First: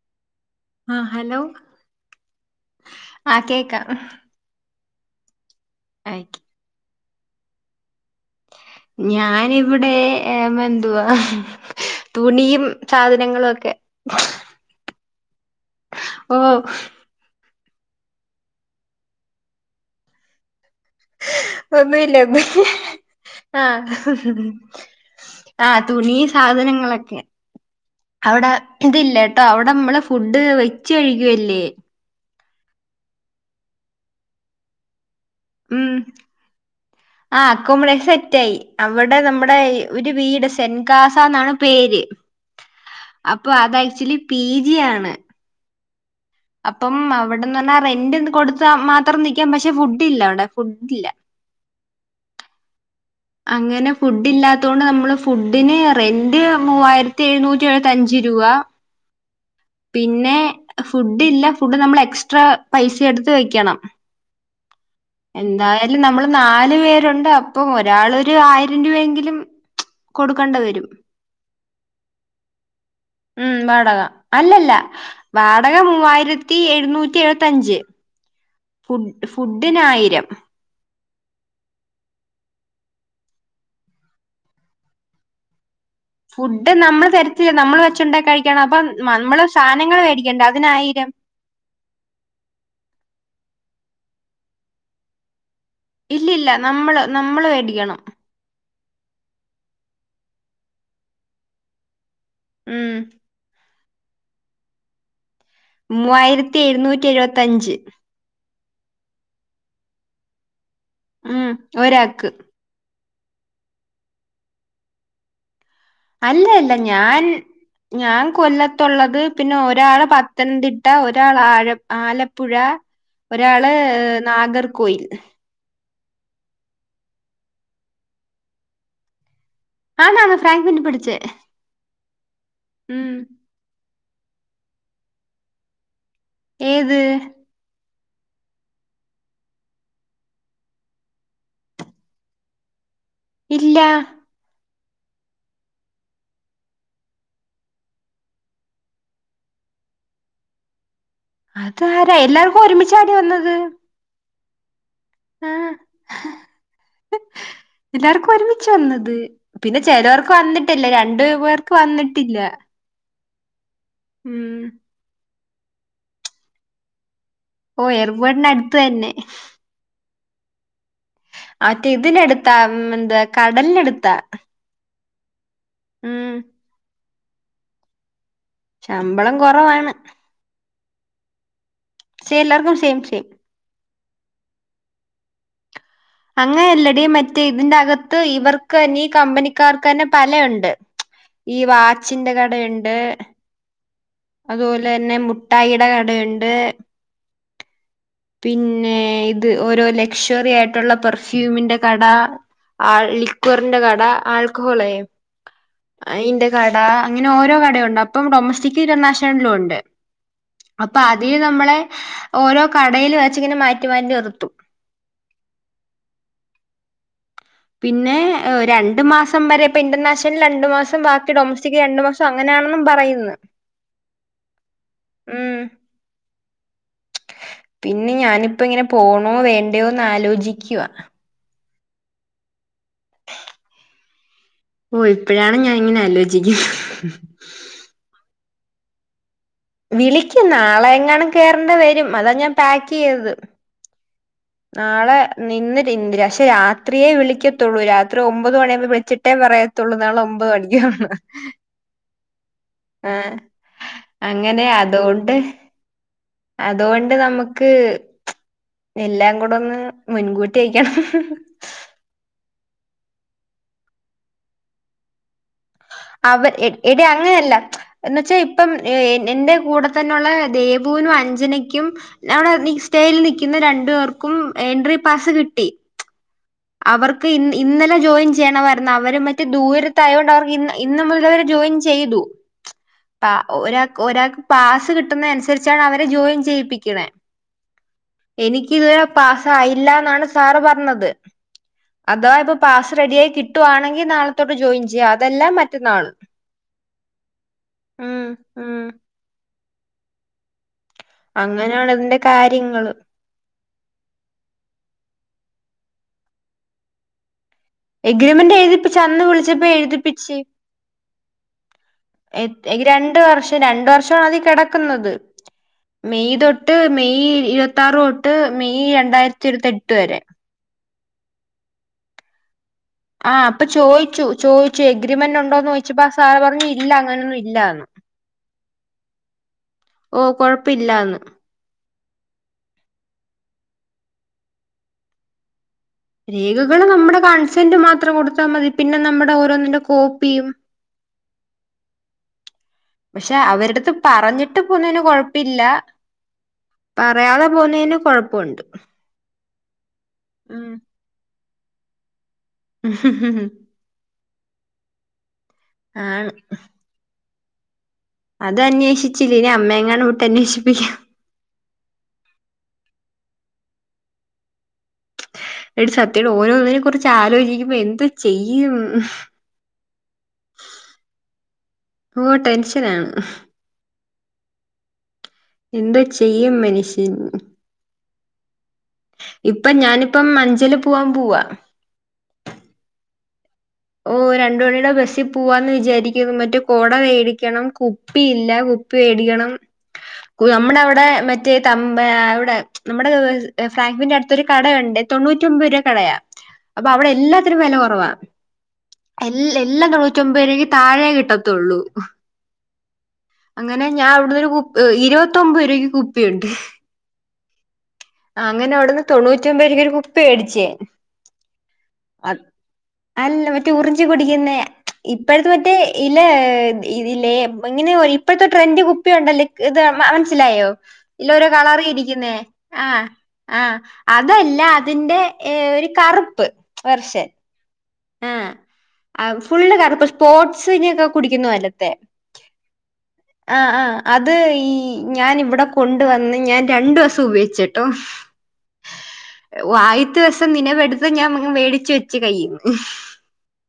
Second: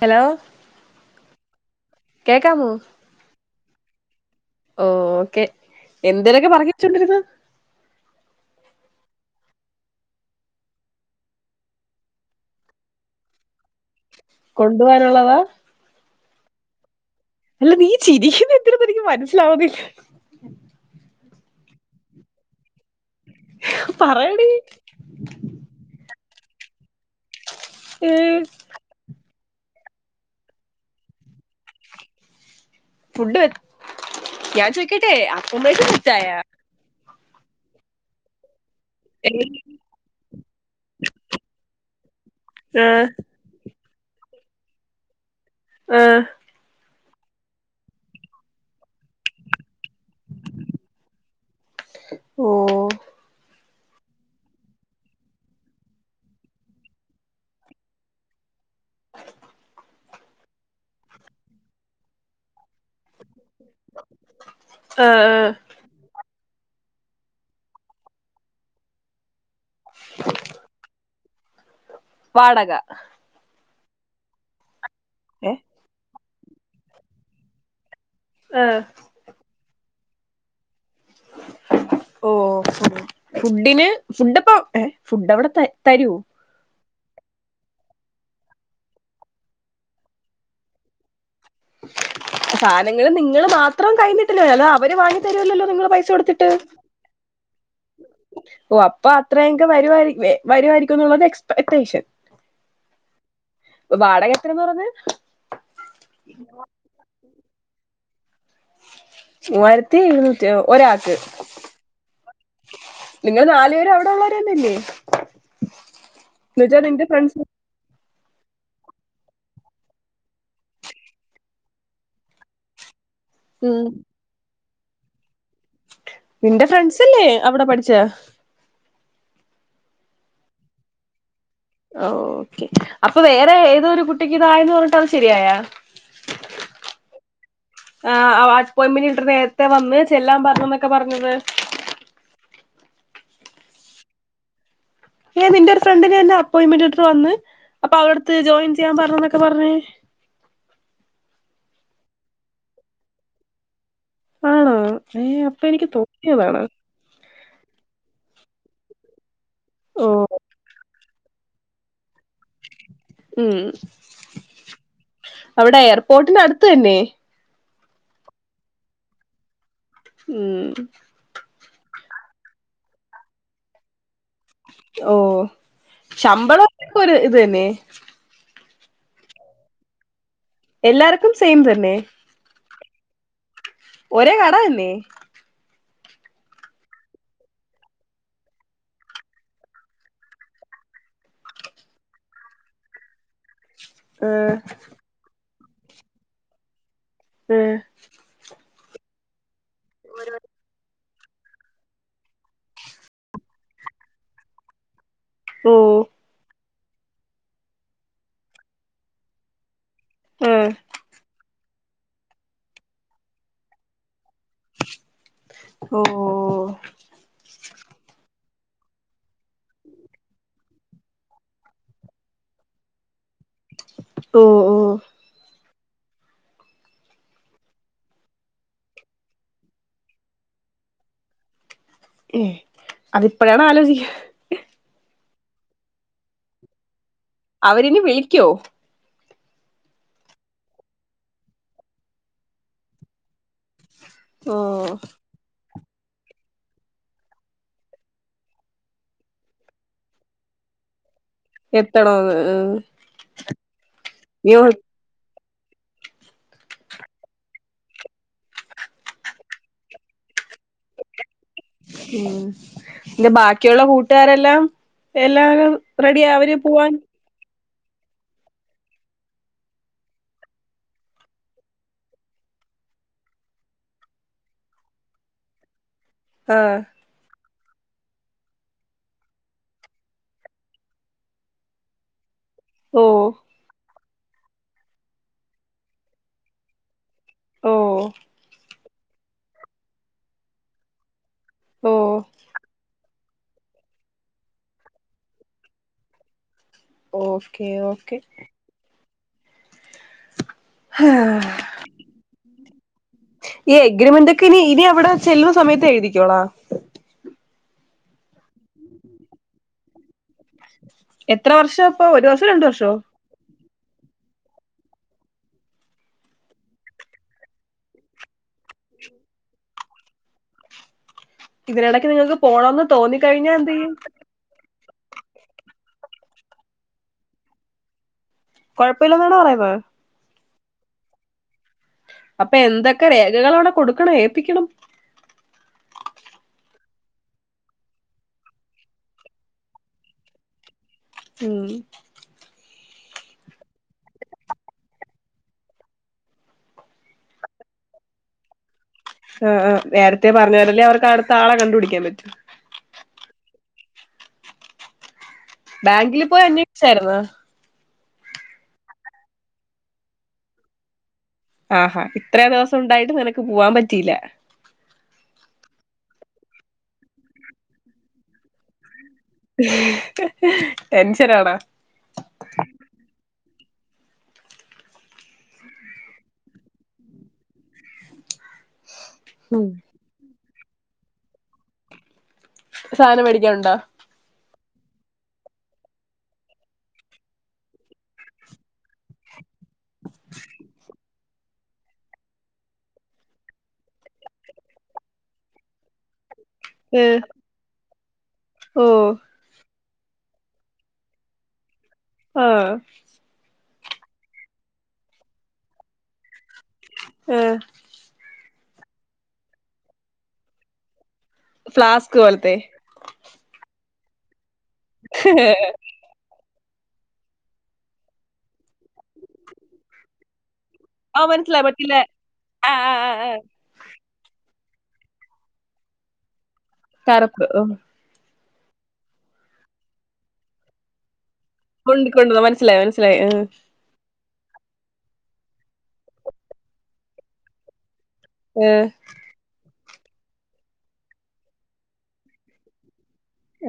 Hello ആ hello കേക്കാമോ ആ കേക്കാം [inaudible] ഓ ഓക്കെ എന്തേലും ആയിക്ക് ഒക്കെ പറഞ്ഞോ വെച്ചോണ്ടിരുന്നാ ഞാനിവിടെ മെ എന്തുവാ തുണിയും സാധനങ്ങളും ഒക്കെ കൊണ്ടു പോവാനുള്ളതാ ഓ അല്ല നീ ചിരിക്കുന്നതെന്തിനെന്നനിക്ക് മനസ്സിലാവുന്നില്ല അമ്മേല്ല അമ്മ [unintelligible] ആ പറയടി ആ തുണീസ് സാധനങ്ങളൊക്കെ അവിടെ ഇതില്ലേ ട്ടോ അവിടെ നമ്മളെ ഫുഡ് വെച്ചയ്ക്കല്ലേ ഫുഡ്‌ ഞാൻ ചോയ്ക്ക [unintelligible] അക്കോമേഷൻ ഉം സെറ്റായോ ആ അക്കോമഡേഷൻ സെറ്റായി അവടെ നമ്മടെ ഒരു വീട് സെൻകാസ എന്നാണ് പേര് ആഹ് അപ്പൊ അതായി ച്ചിലി പി ജി ആണ് ആ അപ്പം അവിടെന്ന് പറഞ്ഞാ റെന്റ് കൊടുത്ത മാത്രം നിക്കാം പക്ഷെ ഫുഡ്. ല്ല അവിടെ ഫുഡ്ല്ല ഓ അങ്ങനെ ഫുഡ് ഇല്ലാത്തോണ്ട് നമ്മളെ ഫുഡിന് റെന്റ് മൂവായിരത്തി എഴുന്നൂറ്റി എഴുപത്തഞ്ച് രൂപ [inaudible] പിന്നെ ഫുഡ് ഇല്ല ഫുഡ് നമ്മൾ എക്സ്ട്രാ പൈസ എട് ത്തു വെയ്ക്കണം. ആഹ് ആഹ് എന്തായാലും ഞമ്മള് നാല് പേരുണ്ട് അപ്പോ [unintelligible] ഒരാളൊരു ആയിരം രൂപയെങ്കിലും കൊടുക്കേണ്ട വെരും വാടക ഉം വാടക അല്ലല്ല ഏഹ് വാടക മൂവായിര ത്തി എഴുന്നൂറ്റി എഴുപത്തഞ്ച് ആഹ് ഫുഡ്‌ ഫുഡിനായി യം ഓ ഫുഡ് ഫുഡിന് ഫുഡപ്പ ഏ ഫുഡ് അവിടത്തെ ഫുഡ് നമ്മ തരത്തില്ല നമ്മള് വെച്ച്ചുണ്ട കഴിക്കണം അപ്പം നമ്മള് സാധനങ്ങൾ മേടിക്കേണ്ട അതിനായിരം സാധനങ്ങള് നിങ്ങള് മാത്രം കഴിഞ്ഞിട്ടില്ലോ അല്ല അവര് വാങ്ങി തരുല്ലല്ലോ ഇല്ലല്ലാ. നമ്മള് നമ്മളേ [unintelligible] ക്കണം ഓ അപ്പൊ അത്രയങ്ക വരുവായിരിക്കു വെ വരുവമായിരിക്കുന്നുള്ളത് എക്സ്പെക്ടേഷൻ ഉം ഇപ്പൊ വാടക എത്രന്ന് പറഞ്ഞത് മൂവായിരത്തി എഴുന്നൂറ്റി എഴുപത്തിഞ്ച് മൂവായിരത്തി എഴുന്നൂറ്റി ഒരാൾക്ക് ഉം ഒരാക്ക് നിങ്ങള് നാലു പേര് അവിടെ ഉള്ളവരന്നന്നെ അല്ല അല്ല ഞാൻ ഞാൻ കൊല്ലത്തുള്ളത് പിന്നെ ഒരാള് പത്തനംതിട്ട ഒരാൾ ആഴ ആലപ്പുഴ ഒരാള് ഉം നാഗർ കോയിൽ നിന്റെ ഫ്രണ്ട്സല്ലേ അവിടെ പഠിച്ച ആ് നാ ഫ്രൈ പണ്ടി പിടുിച്ചേ ഓ അപ്പൊ വേറെ ഏതൊരു കു കുട്ടക്ക് ഇതായന്ന് പറഞ്ഞിട്ട് അത് ശെരിയായ ഏത് ആ അയിമെന്റ് ഇ് നേരത്തെ വന്ന് ചെല്ലാൻ പറഞ്ഞ എന്നൊക്കെ പറഞ്ഞത് ഇല്ല ഏ നിന്റെ ഒരു ഫ്രണ്ടിിന എന്നെ അപ്പോയിന്റ്മെന്റ് ഇട്ടിട്ട് വന്ന് അപ്പൊ അവിടുത്ത് ജോയിൻ ചെയ്യാൻ പറഞ്ഞന്നൊക്കെ പറഞ്ഞേ അത ആരാ എല്ലാർക്കും ഒരുമിച്ചാടി വന്നത് ആണോ ഏ ആ അപ്പൊ എനിക്ക് തോന്നിയതാണ് ചെന്നത് പിന്നെ ഓ ചെലോർക്ക് വന്നിട്ടല്ലേ രണ്ട് ട് പേർക്ക് വന്നിട്ടില്ല ഉം ഉം അവിടെ എയർപോർട്ടിനട്ത്ത് തല്ലെ ഓ ഏർപോട്ടിന് അടുത്ത് തന്നെ ഉം മറ്റേ ഇതിന ടുത്താ എന്താ കടലിന ടുത്താ ഓ ശമ്പളം ഒര് ഇ തന്നെ ശമ്പളം കൊറവാണ് എല്ലാർക്കും സേം സ് ശെ എല്ലാർക്കും ശേം ശേം ഒരേ കട അല്ലെ അങ്ങന അല്ലടി മറ്റേ ഇതിന്റെ അകത്ത് ഇവർക്ക് തന്നെ ഈ കമ്പനിക്കാർക്ക ന്നെ പല ഇണ്ട് ഈ വാച്ചിന്റെ കടെ ഇണ്ട് ആഹ് അതുപോലെ ന്നെ മു ഠായിടെ കടെ ഇണ്ട് എഹ് പിന്നെ ഇ ത് ഓരോ ലക്ഷ്വറി ആയിട്ടുള്ള പെർ ഫ്യൂമിന്റെ കട ആ ലിക്വറ്ന്റെ കട ആൾക്കൊഹോളേ ഓ അയിൻ്റെ കട അങ്ങനെ ഓരോ കട ഉണ്ട് അപ്പം ഡൊമസ്റ്റിക് ഇന്റർനാഷണലിലും ഉണ്ട് ആഹ് അപ്പൊ ആദ്യേ നമ്മള് ഓരോ കടേല് വെച്ചിങ്ങനെ മാറ്റി മാറ്റി നിർത്തും ഓ എഹ് ഒര രണ്ട് മാസം വരെ ഇപ്പ ഇന്റർനാഷണൽ രണ്ടു മാസം ബാക്കി ഡൊമസ്റ്റിക് രണ്ടു മാസം അങ്ങനെയാണെന്നും പറയുന്ന് ഓ ഓ പിന്നെ ഞാനിപ്പങ്ങനെ പോണോ വേണ്ടയോന്നലോചിക്ക്വ ഉം അതിപ്പോഴാണോ ആലോചിക്ക ഓ ഇപ്പഴാണ് ഞാനിങ്ങനെ ആലോചി അവരിനി വിളിക്കോ വിളിക്കു നാളെ എങ്ങാണും കേറണ്ടെ വരും അതാ ഞാൻ പാകൈതത് ഓ നാളെ നിന്നി ഇന്ദ്ര ക്ഷെ രാത്രിയേ വിളിക്കത്തുള്ളൂ പിന്തിര ക്ഷെ രാത്രിയെ വിളിക്കത്തൊള്ളു രാത്രി ഒമ്പത് മണി ആവുമ്പോ വിളിച്ചിട്ടേ പറയത്തൊള്ളൂ നാളെ ഒമ്പത് മണിക്ക്യാന്ന് എത്തണോന്ന് എഹ് ആഹ് നീ ഒ അതോണ്ട് നമുക്ക് ച്ച് എല്ലാ ല്ലാം കൂടൊന്ന് മുൻകൂ ട്ടിക്കണം പിന്നെ ബാക്കിള്ള കൂട്ടുകാരെല്ലാം എല്ലാവരും അവർ എ എടി അങ്ങനെല്ല എന്ന് വച്ചാ ഇപ്പം എ എന്റെ കൂടെ തന്നെള്ള ദേവുനും അഞ്ജനയ്ക്കും നടെ നിസ്റ്റേൽ നിക്കുന്ന രണ്ടു പേർക്കും എൻട്രി പാസ് കിട്ടി പച് ആഹ് അവർക്ക് ഇ ഇന്നലെ ജോയിൻ ചെയ്യണമായിന്നു അവര് മറ്റെ ദൂരത്ത് ആയോണ്ട് അവർക്ക് ഇ ഇന്ന് മുല്ലവര് ജോയിൻ ചെയ്തു ച്ച് ഓ പാ ഒ ഒരാ ഒരാക്ക് പാസ് കിട്ടുന്നേ അനുസരിച്ചാണ് അവരെ ജോയിൻ ചെയ്യിപ്പിക്കണെ ഓ ക്ക് ഇതുവരെ പാസയില്ലന്നാണ് സാറ് പറഞ്ഞത് ഓ അതാ ഇപ്പൊ പാസ് റെഡി ആയി കിട്ടുവാണെങ്കി നാളത്തൊട്ട് ജോയിൻ ചെയ്യാം അതെല്ലാ മറ്റന്നാൾ ഓക്കെ ഓക്കെ ഉം ആ അങ്ങനെയാണ് ഇതിന്റെ കാര്യങ്ങള് ഈ എഗ്രിമെന്റൊക്കെ ഇനി ഇനി എവിടെ ചെല്ലുന്ന സമയത്ത് എഴുതിക്കോളാം എഗ്രിമെന്റ് എഴുതിപ്പിച്ച് അന്ന് വിളിച്ചപ്പോ എഴുതിപ്പിച്ച് എത്ര വർഷാ ഇപ്പോ ഒരു വർഷോ രണ്ടു വർഷോ പക്ഷെ രണ്ട് വർഷമാണ് അതിൽ കെടക്കുന്നത്. മെയ് തൊട്ട് മെയ് ഇരുപത്തിയാറ് തൊട്ട് മെയ് രണ്ടായിരത്തി ഇരുപത്തി എട്ട് വരെ ഇതിനിടയ്ക്ക് നിങ്ങൾക്ക് പോണോന്ന് ആ അപ്പൊ ചോയിച്ചു ചോയി ച്ച് എഗ്രിമെന്റ് ഉണ്ടോന്ന് ചോദിച്ചപ്പോ ആ സാറ് പറഞ്ഞ് ഇല്ല അങ്ങനൊന്നും ഇല്ലാന്ന് കൊഴപ്പമില്ലന്നാണോ പറയുന്നത് യില്ലാന്ന് അപ്പൊ എന്തൊക്കെ രേഖകൾ അവിടെ കൊടുക്കണം ഏപ്പിക്കണം രേഖകള് നമ്മുടെ കൺസെന്റ് മാത്രം കൊടുത്താൽ മതി പിന്നെ നമ്മുടെ ഓരോന്നിന്റെ കോപ്പിയും ഉം പക്ഷെ അവരടുത്ത് പറഞ്ഞിട്ട് പോന്നതിന് കൊഴപ്പില്ല പറയാതെ പോന്നതിന് കൊഴപ്പവുണ്ട് ആ ആ നേരത്തെ പറഞ്ഞാലല്ലേ അവർക്ക് അടു ത്താളെ കണ്ടു പിടിക്കാൻ പറ്റു ഉ ബാങ്കില് ആണ് പോയി അന്വേഷിച്ചായിരുന്നോ അത് അന്വേഷിച്ചില്ല ഇനി അമ്മേങ്ങാനും വിട്ട് അന്വേഷിപ്പിക്കാം ആഹാ ഇത്രേ ദിവസം ഉണ്ടായിട്ടും നിനക്ക് പോവാൻ പറ്റിയില്ല എടി സത്യവാ ഓരോ ഇതിനെ കുറിച്ച് ആലോചിക്കുമ്പോ എന്തു ചെയ്യും ടെൻഷനാണോ ഓ ടെൻഷനാണ് എന്ത് ചെയ്യും മനുഷ്യൻ ഉം ഇപ്പം ഞാനിപ്പം മ ല് പൂവാൻ പോവാ സാധനം വേടി ഓ രണ്ട് മണി ടെ ബസ്സിൽ പോവാന്ന് വിചാരിക്കുന്നു മറ്റേ കൊട വേടിക്കണം കുപ്പിയില്ല കുപ്പി വേടിക്കണം യ് നമ്മുടെ അവിടെ മറ്റ മറ്റേ ത അവിടെ നമ്മുടെ ഫ്രാങ്ക്ഫിന്റെ അടുത്തൊരു കട ഉണ്ട് തൊണ്ണൂറ്റി ഒമ്പത് രൂപാ കടയാ അപ്പൊ ഏ അവിടെ എല്ലാത്തിനും വെല കുറവാ ഓ എൽ എൽ എല്ലാം തൊണ്ണൂറ്റൊമ്പത് രൂപക്ക് താഴെ കിട്ടത്തൊള്ളൂ ആ അങ്ങനെ ഞാൻ അവിടുന്നൊരു കുപ്പി ഇരുപത്തൊമ്പത് രൂപയ്ക്ക് കുപ്പിയുണ്ട് ആ അങ്ങനെ അവിടുന്ന് തൊണ്ണൂറ്റിയൊൻമ്പത് രൂപക്ക് ഒരു കുപ്പി വേടിച്ച് ഞാൻ ഫ്ലാസ്ക് പോലത്തെ ഞ്ചി കുടിക്കുന്നയാ ഇപ്പഴത്തെ മറ്റേ ഇലേത് ഇതില്ലേ ഇങ്ങനെ ഇപ്പഴത്തെ ട്രെന്റ് കുപ്പിയുണ്ടല്ലേ ഇക് ഇത് മ മനസ്സിലായോ ആ ഇല്ല ഓരോ മനസ്സിലായി കളറി മറ്റില്ലേ ഇരിക്കുന്നേ ആ ആ ആഹ ആ ആ ആഹ അതുവല്ല അതിന്റെ ഏ ഒരു കറുപ്പ് തരക്ക് ഓ ആ ആ ഫുള്ള് കറപ്പ് സ്പോർട്സിനൊക്കെ കുടിക്കുന്ന പോലത്തെ മൊണ്ടികൊണ്ട് വന്ന് മനസ്സിലായി മനസ്സിലായി ആ ആഹ് ആഹ് അത് ഈ ഞാൻ ഇവിടെ കൊണ്ട്‌ വന്ന് ഞാൻ രണ്ടു ദിവസം ഉപയോഗിച്ചിട്ടോ ഉം ഓ ആയിത്തെ ദിവസം നിനവെടുത്ത് ഞാൻ ങ്ങ് വേടിച്ച് വെച്ച് കൈൽ മുഫ്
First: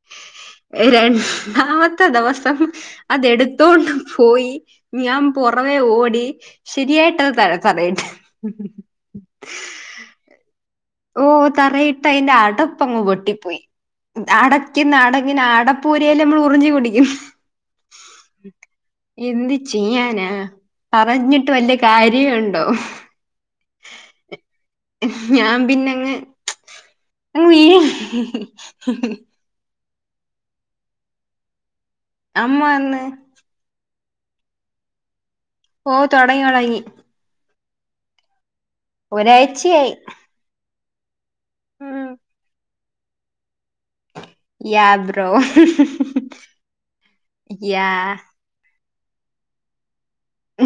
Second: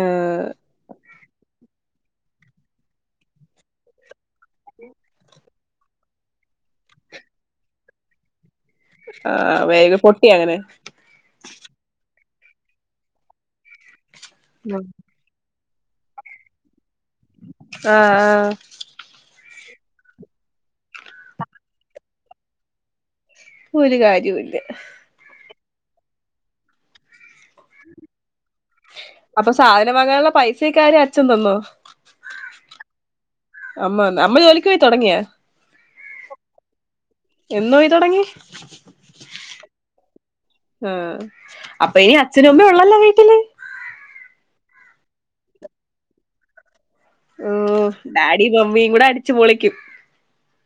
ഏഹ് രണ്ടാമ ത്ത ദിവസം അത് എടുത്തോണ്ട് പോയി ഞാൻ പുറവേ ഓടി ശരിയായിട്ടത് തല തറയിട്ട് ആഹ വേഗം പൊട്ടി അങ്ങനെ ഓ തറയിട്ട് അതിന്റെ അടപ്പങ്ങ് പൊട്ടിപ്പോയി അടയ്ക്കുന്ന അടങ്ങിന് അട പൂര്യൽ നമ്മൾ ഉറിഞ്ചി കുടി ആഹ എന്ത് ആഹ ചെയ്യാനാ പറഞ്ഞിട്ട് വലിയ കാര്യയുണ്ടോ ഒരു കാര്യവില്ല പിന്നങ് അങ്ങ് [unintelligible] അപ്പൊ സാരി വാങ്ങാനുള്ള പൈസയൊക്കെ ആര് അച്ഛൻ തന്നോ അമ്മ തന്ന് അമ്മ അമ്മ ജോലിക്ക് പോയി തൊടങ്ങിയാ ഓ തൊടങ്ങി തൊടങ്ങി എന്ന് പോയി തുടങ്ങി ഒരാഴ്ചയായി ആഹ അപ്പൊ ഉം ഇനി അച്ഛനും അമ്മേം ഉള്ളല്ലോ വീട്ടില് യാ ബ്രോ ഓ യാ ഡാഡി മമ്മി കൂടെ അടിച്ചു പൊളിക്കും ഉ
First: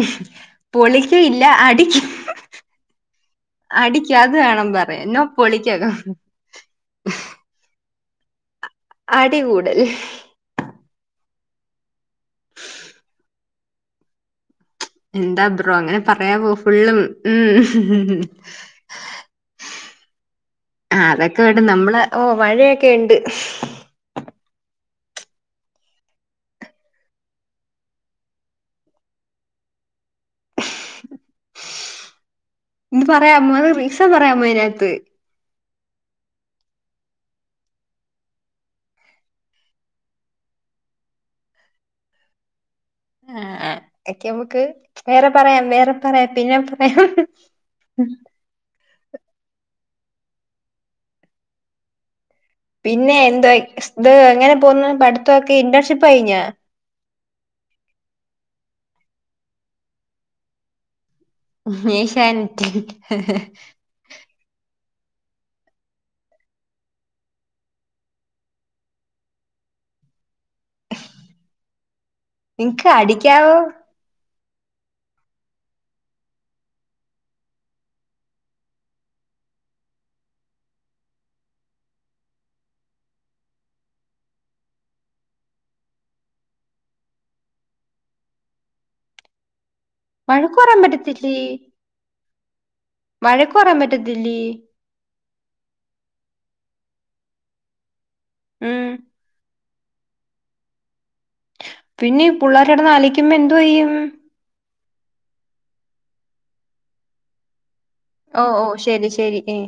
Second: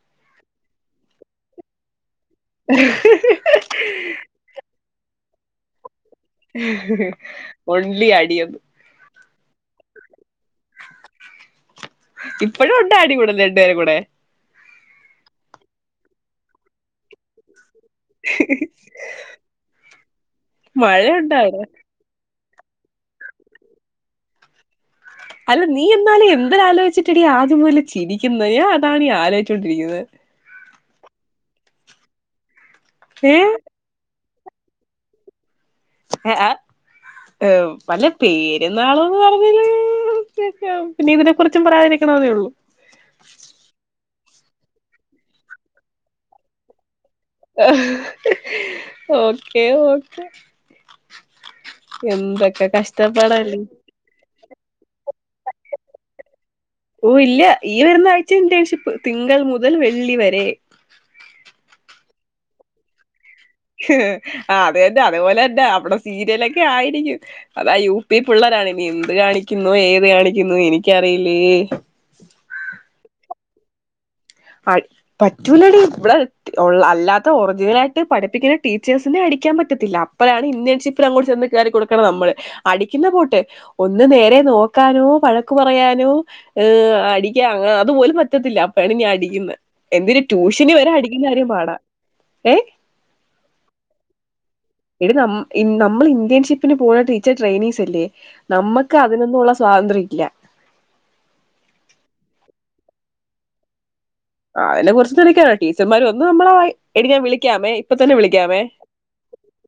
പൊളിക്കയില്ല അടിക്കും അടിക്ക അത് വേണം പറയാൻ എന്നോ പൊളിക്കണം ഹിഹി ഒൺലി അടിയന്ന അടി കൂടുൽ ഇപ്പഴും ഉണ്ട് അടി കൂടെല്ല രണ്ടുപേരും കൂടെ എന്താ ബ്രോ അങ്ങനെ പറയാവോ ഫുള്ളും ഉം മഴയുണ്ടോ അതൊക്കെ വേണ്ട അവിടെ നമ്മള് ഓ മഴയൊക്കെ ഉണ്ട് അല്ല നീ എന്നാലേ എന്തല ആലോചിച്ചിട്ടിട ആതുപോലെ ചിരിക്കുന്ന അതാണ് ആലോചിച്ചോണ്ടിരിക്കുന്നത് ഇത് പറയാം ഏഹ് മോന് റീസൺ പറയാമോ അതിനകത്തു ഏ വല്ല പേര് നാളും പറഞ്ഞല് പിന്നെ ഇതിനെ കുുറിച്ചും പറയാതിരിക്കണെന്നേ ഉള്ളൂ [inaudible] ആ, ഒക്കെ നമുക്ക് വേറെ പറയാം വേറെ പറയാം പിന്നെ പറയാം ആ ഓക്കെ ഓ എന്തൊക്ക പിന്നെ എന്തോ ഇത് എങ്ങനെ പോന്നെ ഓ ഇല്ല ഈ വരുന്ന ആഴ്ച ഇന്റേൺഷിപ്പ് തിങ്കൾ മുതൽ വെള്ളി വരെ ശാാനിക്ക [unintelligible] ആ [unintelligible] അതെതെ അതേപോലെന്നെ അവിടെ സീരിയലൊക്കെ ആയിരിക്കും അതാ യു പി പിള്ളേരാണ് ഇനി എന്ത് കാണിക്കുന്നു ഏത് കാണിക്കുന്നു എനിക്കറിയില്ലേ നിനക്ക് അടിക്കാവോ പറ്റൂലട ഇവിടെ അല്ലാത്ത ഒറിജിനല ആായിട്ട് പഠിപ്പിക്കുന്ന ടീച്ചേഴ്സിനെ അടിക്കാൻ പറ്റത്തില്ല അപ്പഴാണ് ഇന്ത്യേൺഷിപ്പിൽ അങ്ങോട്ട ചെന്ന് കയറി കൊൊടുക്കണം നമ്മള് അടിക്കുന്ന പോട്ടെ ഒന്ന് നേരെ നോക്കാനോ വഴക്കു പറയാനോ ് അടിക്കൻ അത്പോലും പറ്റത്തില്ല അപ്പോഴാണ് ഞാൻ അട ഇ എന്രു വഴക്ക് ട്യൂഷനി പറയാൻ വരെ അടിക്കുന്ന പറ്റത്തില്ലേ കാര്യം പാടാ ഏ വഴക്ക് പറയാൻ പറ്റത്തില്ലേ ഇടെ ന നമ്മൾ ഇന്ത്യൻഷിപ്പ പിന്നെ പോ ടച്ചർടെയിനിങ്സ്ല്ലേ ഉം നമ്മുക്ക് അതിനൊന്നുള്ള സ്വാതന്ത്ര്യില്ല പിന്നെ ഈ പിള്ളേർടന്ന് ആ എന്തു വ്യും അതിനെ കുറിച്ച് തളിക്കാനോ ടീച്ചർമാർ ഒന്ന് നമ്മള എങ്ങാ വിളിക്കാമേ ഇപ്പൊ തന്നെ ഓ വിളിക്കമേ ഓ ശരി ശരി ഏ